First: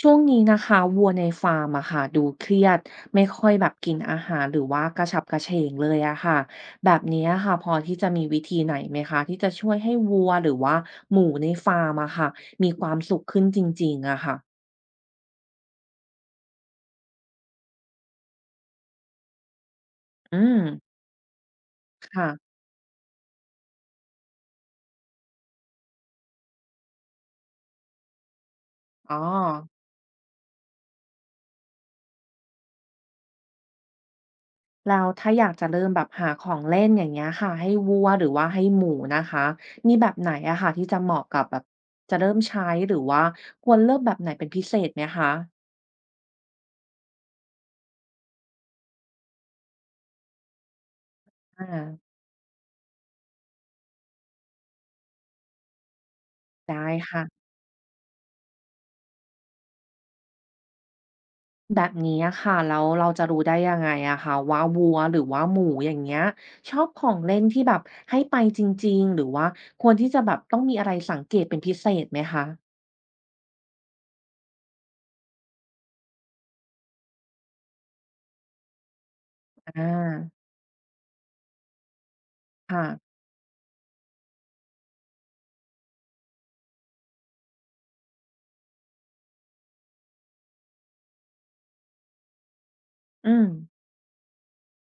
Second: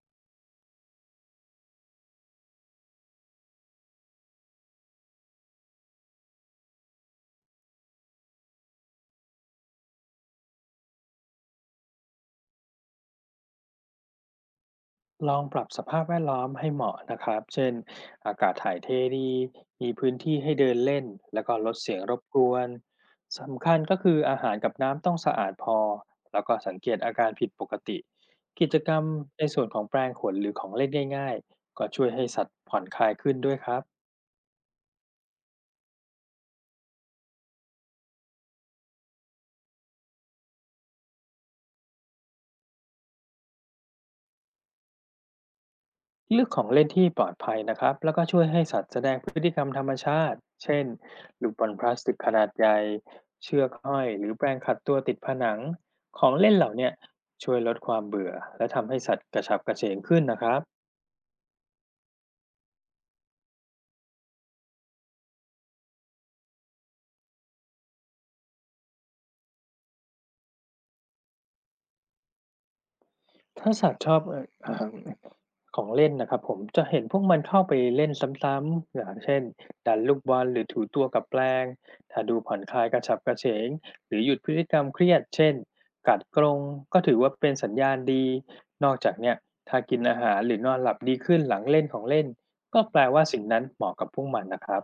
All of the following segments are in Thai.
ช่วงนี้นะคะวัวในฟาร์มอะค่ะดูเครียดไม่ค่อยแบบกินอาหารหรือว่ากระฉับกระเฉงเลยอะค่ะแบบนี้อะค่ะพอที่จะมีวิธีไหนไหมคะที่จะช่วยให้วัวหรือว่าหมูในฟาร์มอะค่ะมีความสุขขึ้นจริงๆอะค่ะลองปรับสภาพแวดล้อมให้เหมาะนะครับ เช่นอากาศถ่ายเทดีมีพื้นอืที่ให้มเดินเล่น แล้วก็ลดเสียงรบกค่ะวน สำคัญก็คืออาหารกับน้ำต้องสะอาดพอ แล้วก็สังเกตอาการผิดปกติ กิจกรรมอ๋อในส่วนของแปรงขนหรือของเล่นง่ายๆก็ช่วยให้สัตว์ผ่อนคลายขึ้นด้วยครับ แล้วถ้าอยากจะเริ่มแบบหาของเล่นอย่างเงี้ยค่ะให้วัวหรือว่าให้หมูนะคะมีแบบไหนอะค่ะที่จะเหมาะกับแบบจะเริ่มใช้หรือว่าควรเริ่มแบบไหนเป็นพิเศษไหมคะเลือกของเล่นที่ปลอดภัยนะครับแล้วก็ช่วยให้สัตว์แสดงพฤติกรรมธรรมชาติเช่นลูกบอลพอ่าลาสติกขนาดใหญ่เชือกห้อยหรือแปรงขัดตัวติดผนังของเล่นเหล่าได้เนี้ค่ะ ช่วยลดความเบื่อและทำให้สัตว์กระฉับกระเฉงขึ้นนะครับ แบบนี้อะค่ะแล้วเราจะรู้ได้ยังไงอะคะว่าวัวหรือว่าหมูอย่างเงี้ยชอบของเล่นที่แบบให้ไปจริงๆหรือว่าควรที่จะแบบต้องมีอะไรสังเกตเป็นพิเศษไหมคะถ้าสัตว์ชอบของเล่นนะครับผมจะเห็นพวกมันเข้าไปเล่นซ้ำๆอย่างเช่นอดันลูกาบอลหรือถูตัวกับแปลงถ้าดูผ่อนคลายกระค่ะฉับกระเฉงหรือหยุดพฤติกรรมเครียดเช่นกัดกรงก็ถือว่าเป็นสัญญาณดีนอกจากเนี้ยถ้ากินอาหารหรือนอนหลับดีขึ้นหลังเล่นของเล่นก็แปลว่าอืสิ่งมนั้นเหมาะกับพวกมันนะครับ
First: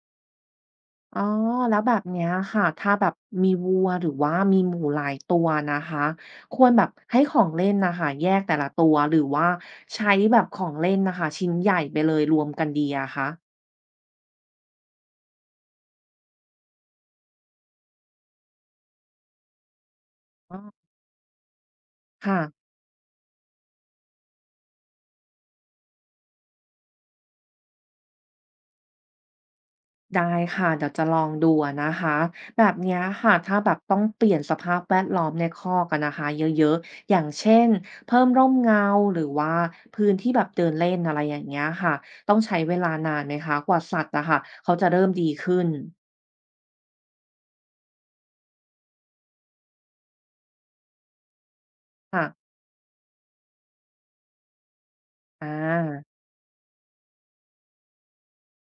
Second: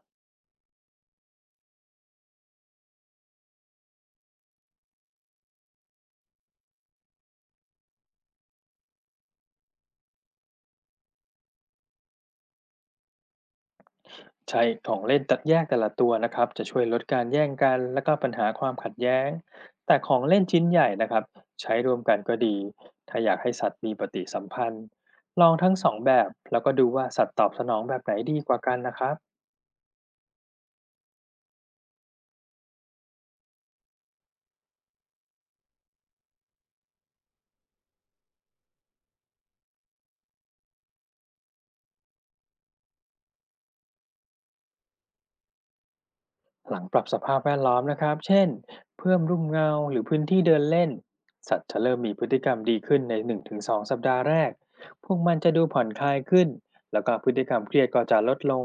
อ๋อแล้วแบบเนี้ยค่ะถ้าแบบมีวัวหรือว่ามีหมูหลายตัวนะคะควรแบบให้ของเล่นน่ะค่ะแยกแต่ละตัวหรือว่าใช้แบบของเล่นน่ะค่ะชิ้นใหญ่ไปเลยรวมกันดีอะคะใช้ของเล่นตัดแยกแต่ละตัวนะครับจะช่วยลดการแย่งกันและก็ปัญหาความขัดแย้งแต่ของเล่นชิ้นใหออญ่นะครับใช้รวมกันก็ค่ะ ดีถ้าอยากให้สัตว์มีปฏิสัมพันธ์ลองทั้งสองแบบแล้วก็ดูว่าสัตว์ตอบสนองแบบไหนดีกว่ากันนะครับ ได้ค่ะเดี๋ยวจะลองดูอะนะคะแบบเนี้ยค่ะถ้าแบบต้องเปลี่ยนสภาพแวดล้อมในคอกอะนะคะเยอะๆอย่างเช่นเพิ่มร่มเงาหรือว่าพื้นที่แบบเดินเล่นอะไรอย่างเงี้ยค่ะต้องใช้เวลานานไหมคะกว่าสัตว์อะค่ะเขาจะเริ่มดีขึ้นหลังปรับสภาพแวดล้อมนะครับ เช่น เพิ่มร่มเงาหรือพื้นที่เดินเล่น สัตว์จะเริ่มมีพฤติค่ะกรรมดีขึ้นใน1-2สองสัปดาห์แรก พวกมันอจะดูผ่อนคลาา ยขึ้น แล้วก็พฤติกรรมเครียดก็จะลดลง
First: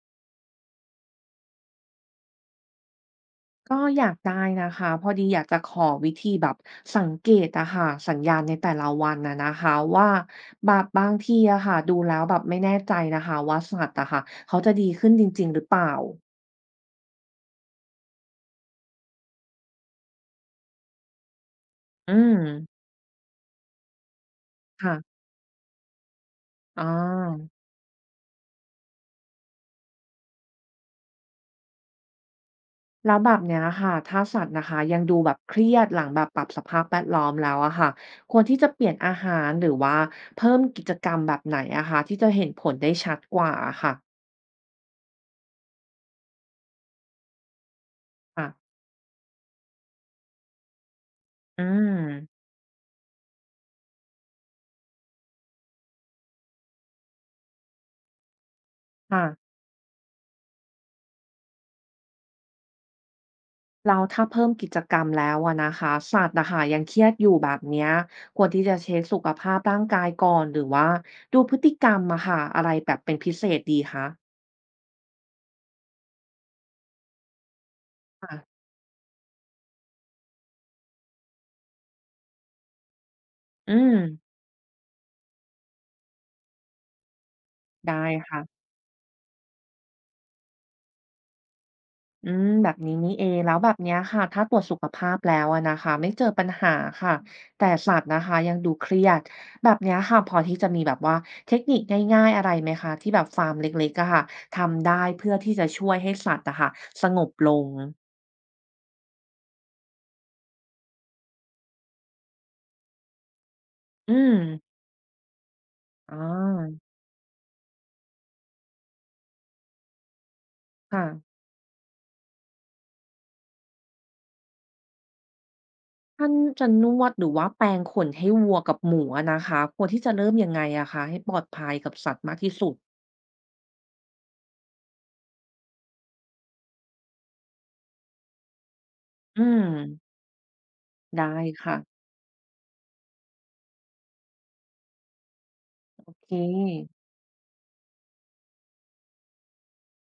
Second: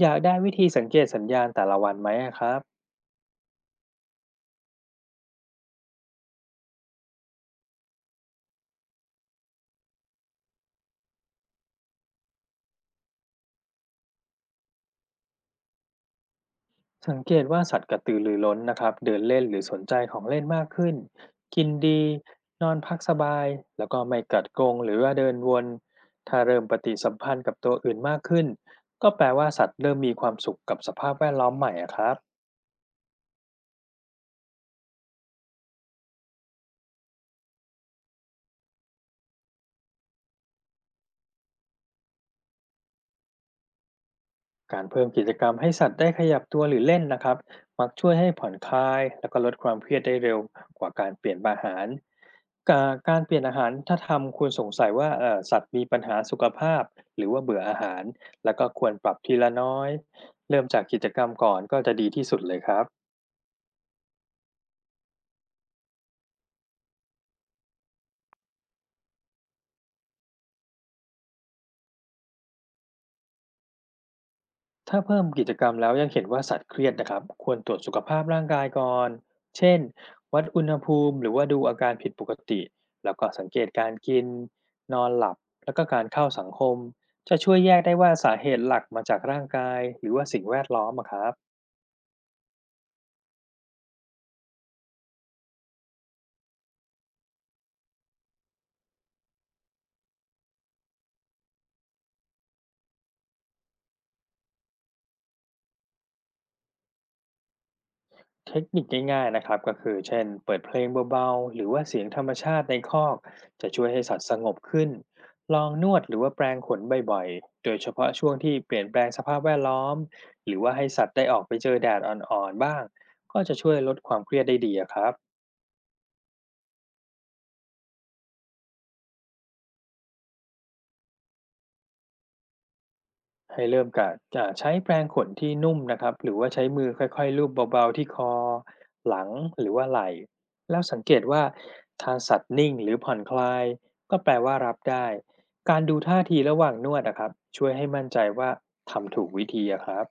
อยากได้วิธีสังเกตสัญญาณแต่ละวันไหมอะครับ ก็อยากได้นะคะพอดีอยากจะขอวิธีแบบสังเกตอะค่ะสัญญาณในแต่ละวันน่ะนะคะว่าแบบบางทีอะค่ะดูแล้วแบบไม่แน่ใจนะคะว่าสัตว์อะค่ะเขาจะดีขึ้นจริงๆหรือเปล่าสังเกตว่าสัตว์กระตือรือร้นนะครับเดินเล่นหรือสนใจของเล่นมากขึ้น กินดี อืมนอนพักสบาย แล้วก็ไม่กัดกรงหค่ะรือว่าเดินวน ถ้าเริ่มปอ๋ฏิสัมพันธ์อกับตัวอื่นมากขึ้น ก็แปลว่าสัตว์เริ่มมีความสุขกับสภาพแวดล้อมใหม่อะครับ แล้วแบบเนี้ยค่ะถ้าสัตว์นะคะยังดูแบบเครียดหลังแบบปรับสภาพแวดล้อมแล้วอะค่ะควรที่จะเปลี่ยนอาหารหรือว่าเพิ่มกิจกรรมแบบไหนอะคะที่จะเห็นผลได้ชัดกว่าอะค่ะการเพิ่มกิจกรรมให้สัตว์ได้ขยับตัวหรือเล่นนะครับมักช่วยให้ค่ะผ่อนคลายแล้วก็ลดความเครียดได้เร็วกว่าการเปลี่ยนอาอืหารมกาการเปลี่ยนอาหารถ้าทำคุณสงสัยว่าสัตว์มีปัญหาสุขภาพหรือว่าเบื่ออาหารแล้วก็ควรปรับค่ะ ทีละน้อยเริ่มจากกิจกรรมก่อนก็จะดีที่สุดเลยครับ แล้วถ้าเพิ่มกิจกรรมแล้วอะนะคะสัตว์นะคะยังเครียดอยู่แบบเนี้ยควรที่จะเช็คสุขภาพร่างกายก่อนหรือว่าดูพฤติกรรมอะค่ะอะไรแบบเป็นพิเศษดีคะถ้าเพิ่มกิจกรรมแล้วยังเห็นว่าสัตว์เครียดนะครับควรตรวจสุขภาพร่างค่ะกายก่อน เช่น วัดอุณหภูมิหรือว่าดูอาการผิดปกติ แล้วก็สังเกตอืการมกิน นอนหลับ แล้วก็การเข้าสังคม จะช่วยแยกได้ได้ว่าสาเหค่ะตุหลักมาจากร่างกายหรือว่าสิ่งแวดล้อมอะครับ อืมแบบนี้นี่เองแล้วแบบเนี้ยค่ะถ้าตรวจสุขภาพแล้วอะนะคะไม่เจอปัญหาค่ะแต่สัตว์นะคะยังดูเครียดแบบเนี้ยค่ะพอที่จะมีแบบว่าเทคนิคง่ายๆอะไรไหมคะที่แบบฟาร์มเล็กๆอะค่ะทำได้เพื่อที่จะช่วยให้สัตว์อะค่ะสงบลงเทคนิคง่ายๆนะครับก็คือเช่นเปิดเพลงเบาๆหรือว่าเสียงธรรมชาติในคอกจะช่วยให้อืสัตว์สม งบขึ้นลองนวดอหรือว่าแปรงขานบ่อยๆโดยเฉพาะช่วงที่เปลี่ยนแปลงสภาพแวดล้อมหรือว่าให้ค่ะสัตว์ได้ออกไปเจอแดดอ่อนๆบ้างก็จะช่วยลดความเครียดได้ดีอะครับ ท่านจะนวดหรือว่าแปรงขนให้วัวกับหมูอะนะคะควรที่จะเริ่มยังไงอะคะให้ปลอดภัยกับสัตว์มากที่สุดให้เริ่มกะบใช้แปรงขนที่นุ่มนะครับหรือว่าใช้มือค่อยๆลูบเบาๆที่คอหลังอืหรือว่าไหล่มแล้วสังเกตได้ว่าค่ะถ้าสัตว์นิ่งหรือผ่อนคลายก็แปลว่ารับได้การดูโอท่าเทีระหว่างนควดนะครับช่วยให้มั่นใจว่าทำถูกวิธีอะครับ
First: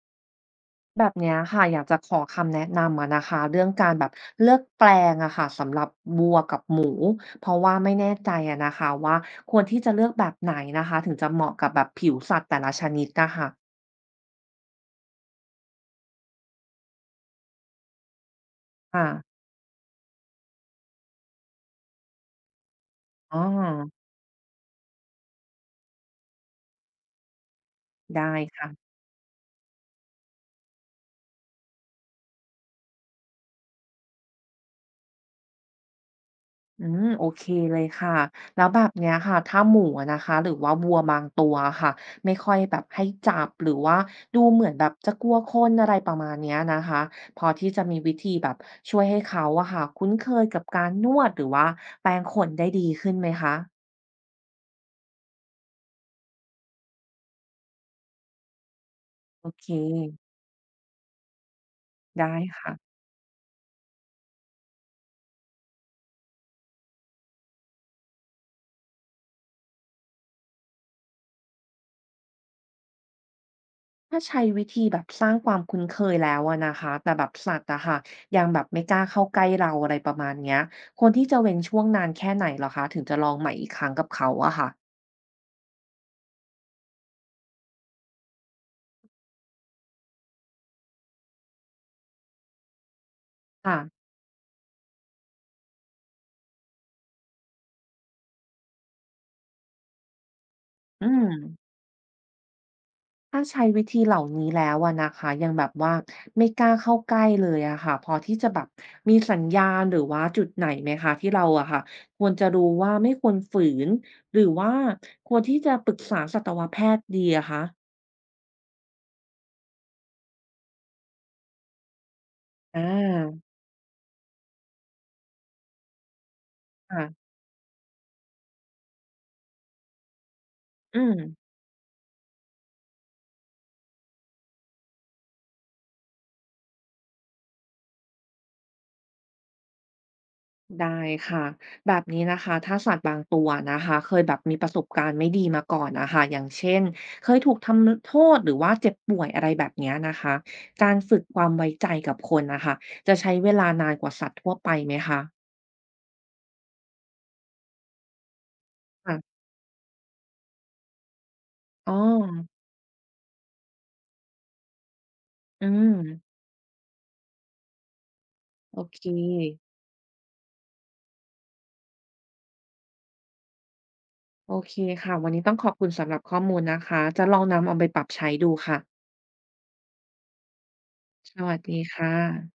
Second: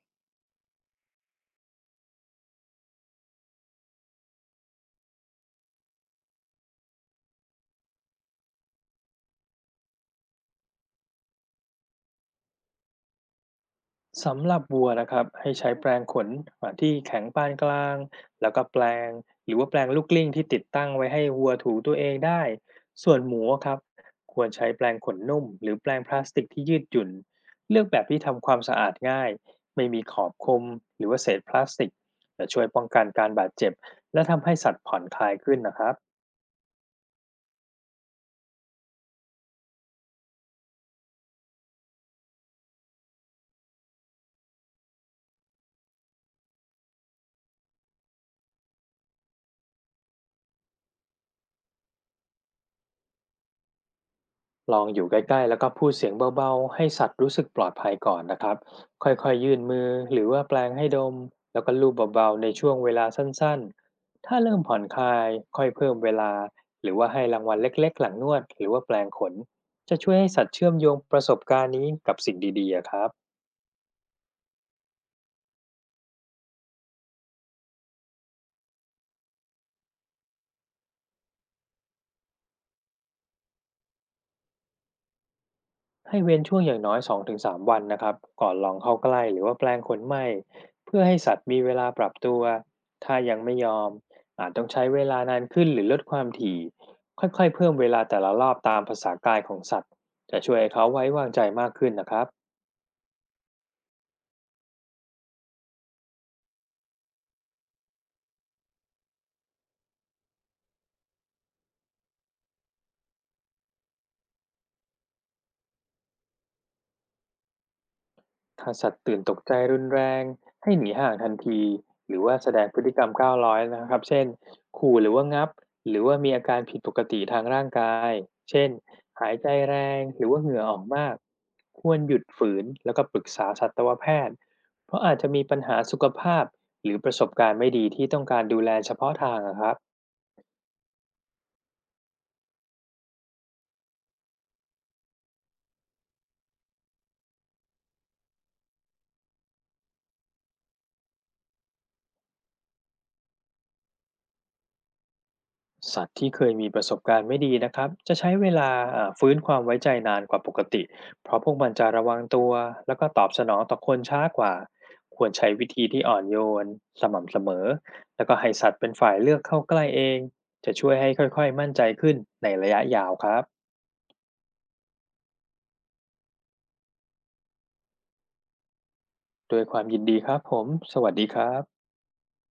แบบเนี้ยค่ะอยากจะขอคำแนะนำอะนะคะเรื่องการแบบเลือกแปรงอะค่ะสำหรับวัวกับหมูเพราะว่าไม่แน่ใจอะนะคะว่าควรที่จะเลือกแบบไหนนะคะถึงจะเหมาะกับแบบผิวสัตว์แต่ละชนิดอะค่ะสำหรับวัวนะครับให้ใช้แปรงขน่ที่แข็งปานกลางแล้วก็แปรค่ะงหรือว่าแปรงลูกกลิ้งที่ติดตั้งไว้ให้วัวถูตัวเองได้ส่วนหอ๋อมูครับควรใช้แปรงขนนุ่มหรือแปรงพลาสติกที่ยืดหยุ่นเลือกแบบที่ได้ทำความค่ะ สะอาดง่ายไม่มีขอบคมหรือว่าเศษพลาสติกจะช่วยป้องกันการบาดเจ็บและทำให้สัตว์ผ่อนคลายขึ้นนะครับ อืมโอเคเลยค่ะแล้วแบบเนี้ยค่ะถ้าหมูอะนะคะหรือว่าวัวบางตัวอค่ะไม่ค่อยแบบให้จับหรือว่าดูเหมือนแบบจะกลัวคนอะไรประมาณเนี้ยนะคะพอที่จะมีวิธีแบบช่วยให้เขาอะค่ะคุ้นเคยกับการนวดหรือว่าแปรงขนได้ดีขึ้นไหมคะลองอยู่ใกล้ๆแล้วก็พูดเสียงเบาๆให้สัตว์รู้สึกปลอดภัยก่อนนะครับค่อยๆโอยื่นเคมือหรือว่าแปลงให้ดมแล้วก็ลูบเบาได้ๆในช่วงค่ะเวลาสั้นๆถ้าเริ่มผ่อนคลายค่อยเพิ่มเวลาหรือว่าให้รางวัลเล็กๆหลังนวดหรือว่าแปลงขนจะช่วยให้สัตว์เชื่อมโยงประสบการณ์นี้กับสิ่งดีๆอะครับ ถ้าใช้วิธีแบบสร้างความคุ้นเคยแล้วอะนะคะแต่แบบสัตว์อะค่ะยังแบบไม่กล้าเข้าใกล้เราอะไรประมาณเนี้ยควรที่จะเว้นช่วงนานแค่ไหนเหรอคะถึงจะลองใหม่อีกครั้งกับเขาอะค่ะ ให้เว้นช่วงอย่างน้อย2-3วันนะครับก่อนลองเข้าใกล้หรือว่าแปลงขนไหมเพื่อให้สัตว์มีเวลาปรับตัวถ้ายังไม่ยค่ะอมอาจต้องใช้เวลานานขึ้นหรือลดความถี่ค่อยๆเพิ่มเวลาแต่ละรอบตามภาษากายของสัตว์จะช่วยให้เขาไว้อืวางใจมาม กขึ้นนะครับ ถ้าใช้วิธีเหล่านี้แล้วอะนะคะ ยังแบบว่าไม่กล้าเข้าใกล้เลยอะค่ะพอที่จะแบบมีสัญญาณหรือว่าจุดไหนไหมคะที่เราอะค่ะควรจะรู้ว่าไม่ควรฝืนหรือว่าควรที่จะปรึกษาสัตวแพทย์ดีอะคะถ้าสัตว์ตื่นตกใจรุนแรงให้หนีห่างทันทีหรือว่าแสดงอพฤติกรรมก้าวาร้อยนะครับเช่นขู่หรือว่างับหรือว่ามีอาการผิดปกติค่ะทางร่างกายเช่นหายใจแรงหรือว่าเหงื่อออกอืมาม กควรหยุดฝืนแล้วก็ปรึกษาสัตวแพทย์เพราะอาจจะมีปัญหาสุขภาพหรือประสบการณ์ไม่ดีที่ต้องการดูแลเฉพาะทางอะครับ ได้ค่ะแบบนี้นะคะถ้าสัตว์บางตัวนะคะเคยแบบมีประสบการณ์ไม่ดีมาก่อนนะคะอย่างเช่นเคยถูกทำโทษหรือว่าเจ็บป่วยอะไรแบบเนี้ยนะคะการฝึกความไว้ใจกับคนนะคะจะใช้เวลานานกว่าสัตว์ทั่วไปไหมคะสัตว์ที่เคยมีประสบการณ์ไม่ดีนะครับจะใช้เวลาฟื้นค่ะความไว้ใจนานกว่าปกติเพราะพวกมันจะอ๋อระวังตัวแล้วก็ตอบสนองต่อคนช้ากว่าควรใช้อืวิธีมที่อ่อนโยนสม่ำเสมอแล้วก็ให้สัตโอว์เป็นเคฝ่ายเลือกเข้าใกล้เองจะช่วยให้ค่อยๆมั่นใจขึ้นในระยะยาวครับโอเคค่ะวันนี้ต้องขอบคุณสำหรับข้อมูลนะคะจะลองนำเอาไปปรับใช้ดูค่ะด้วยความยินดีครับผมสวัสดีสครัวัสบดีค่ะ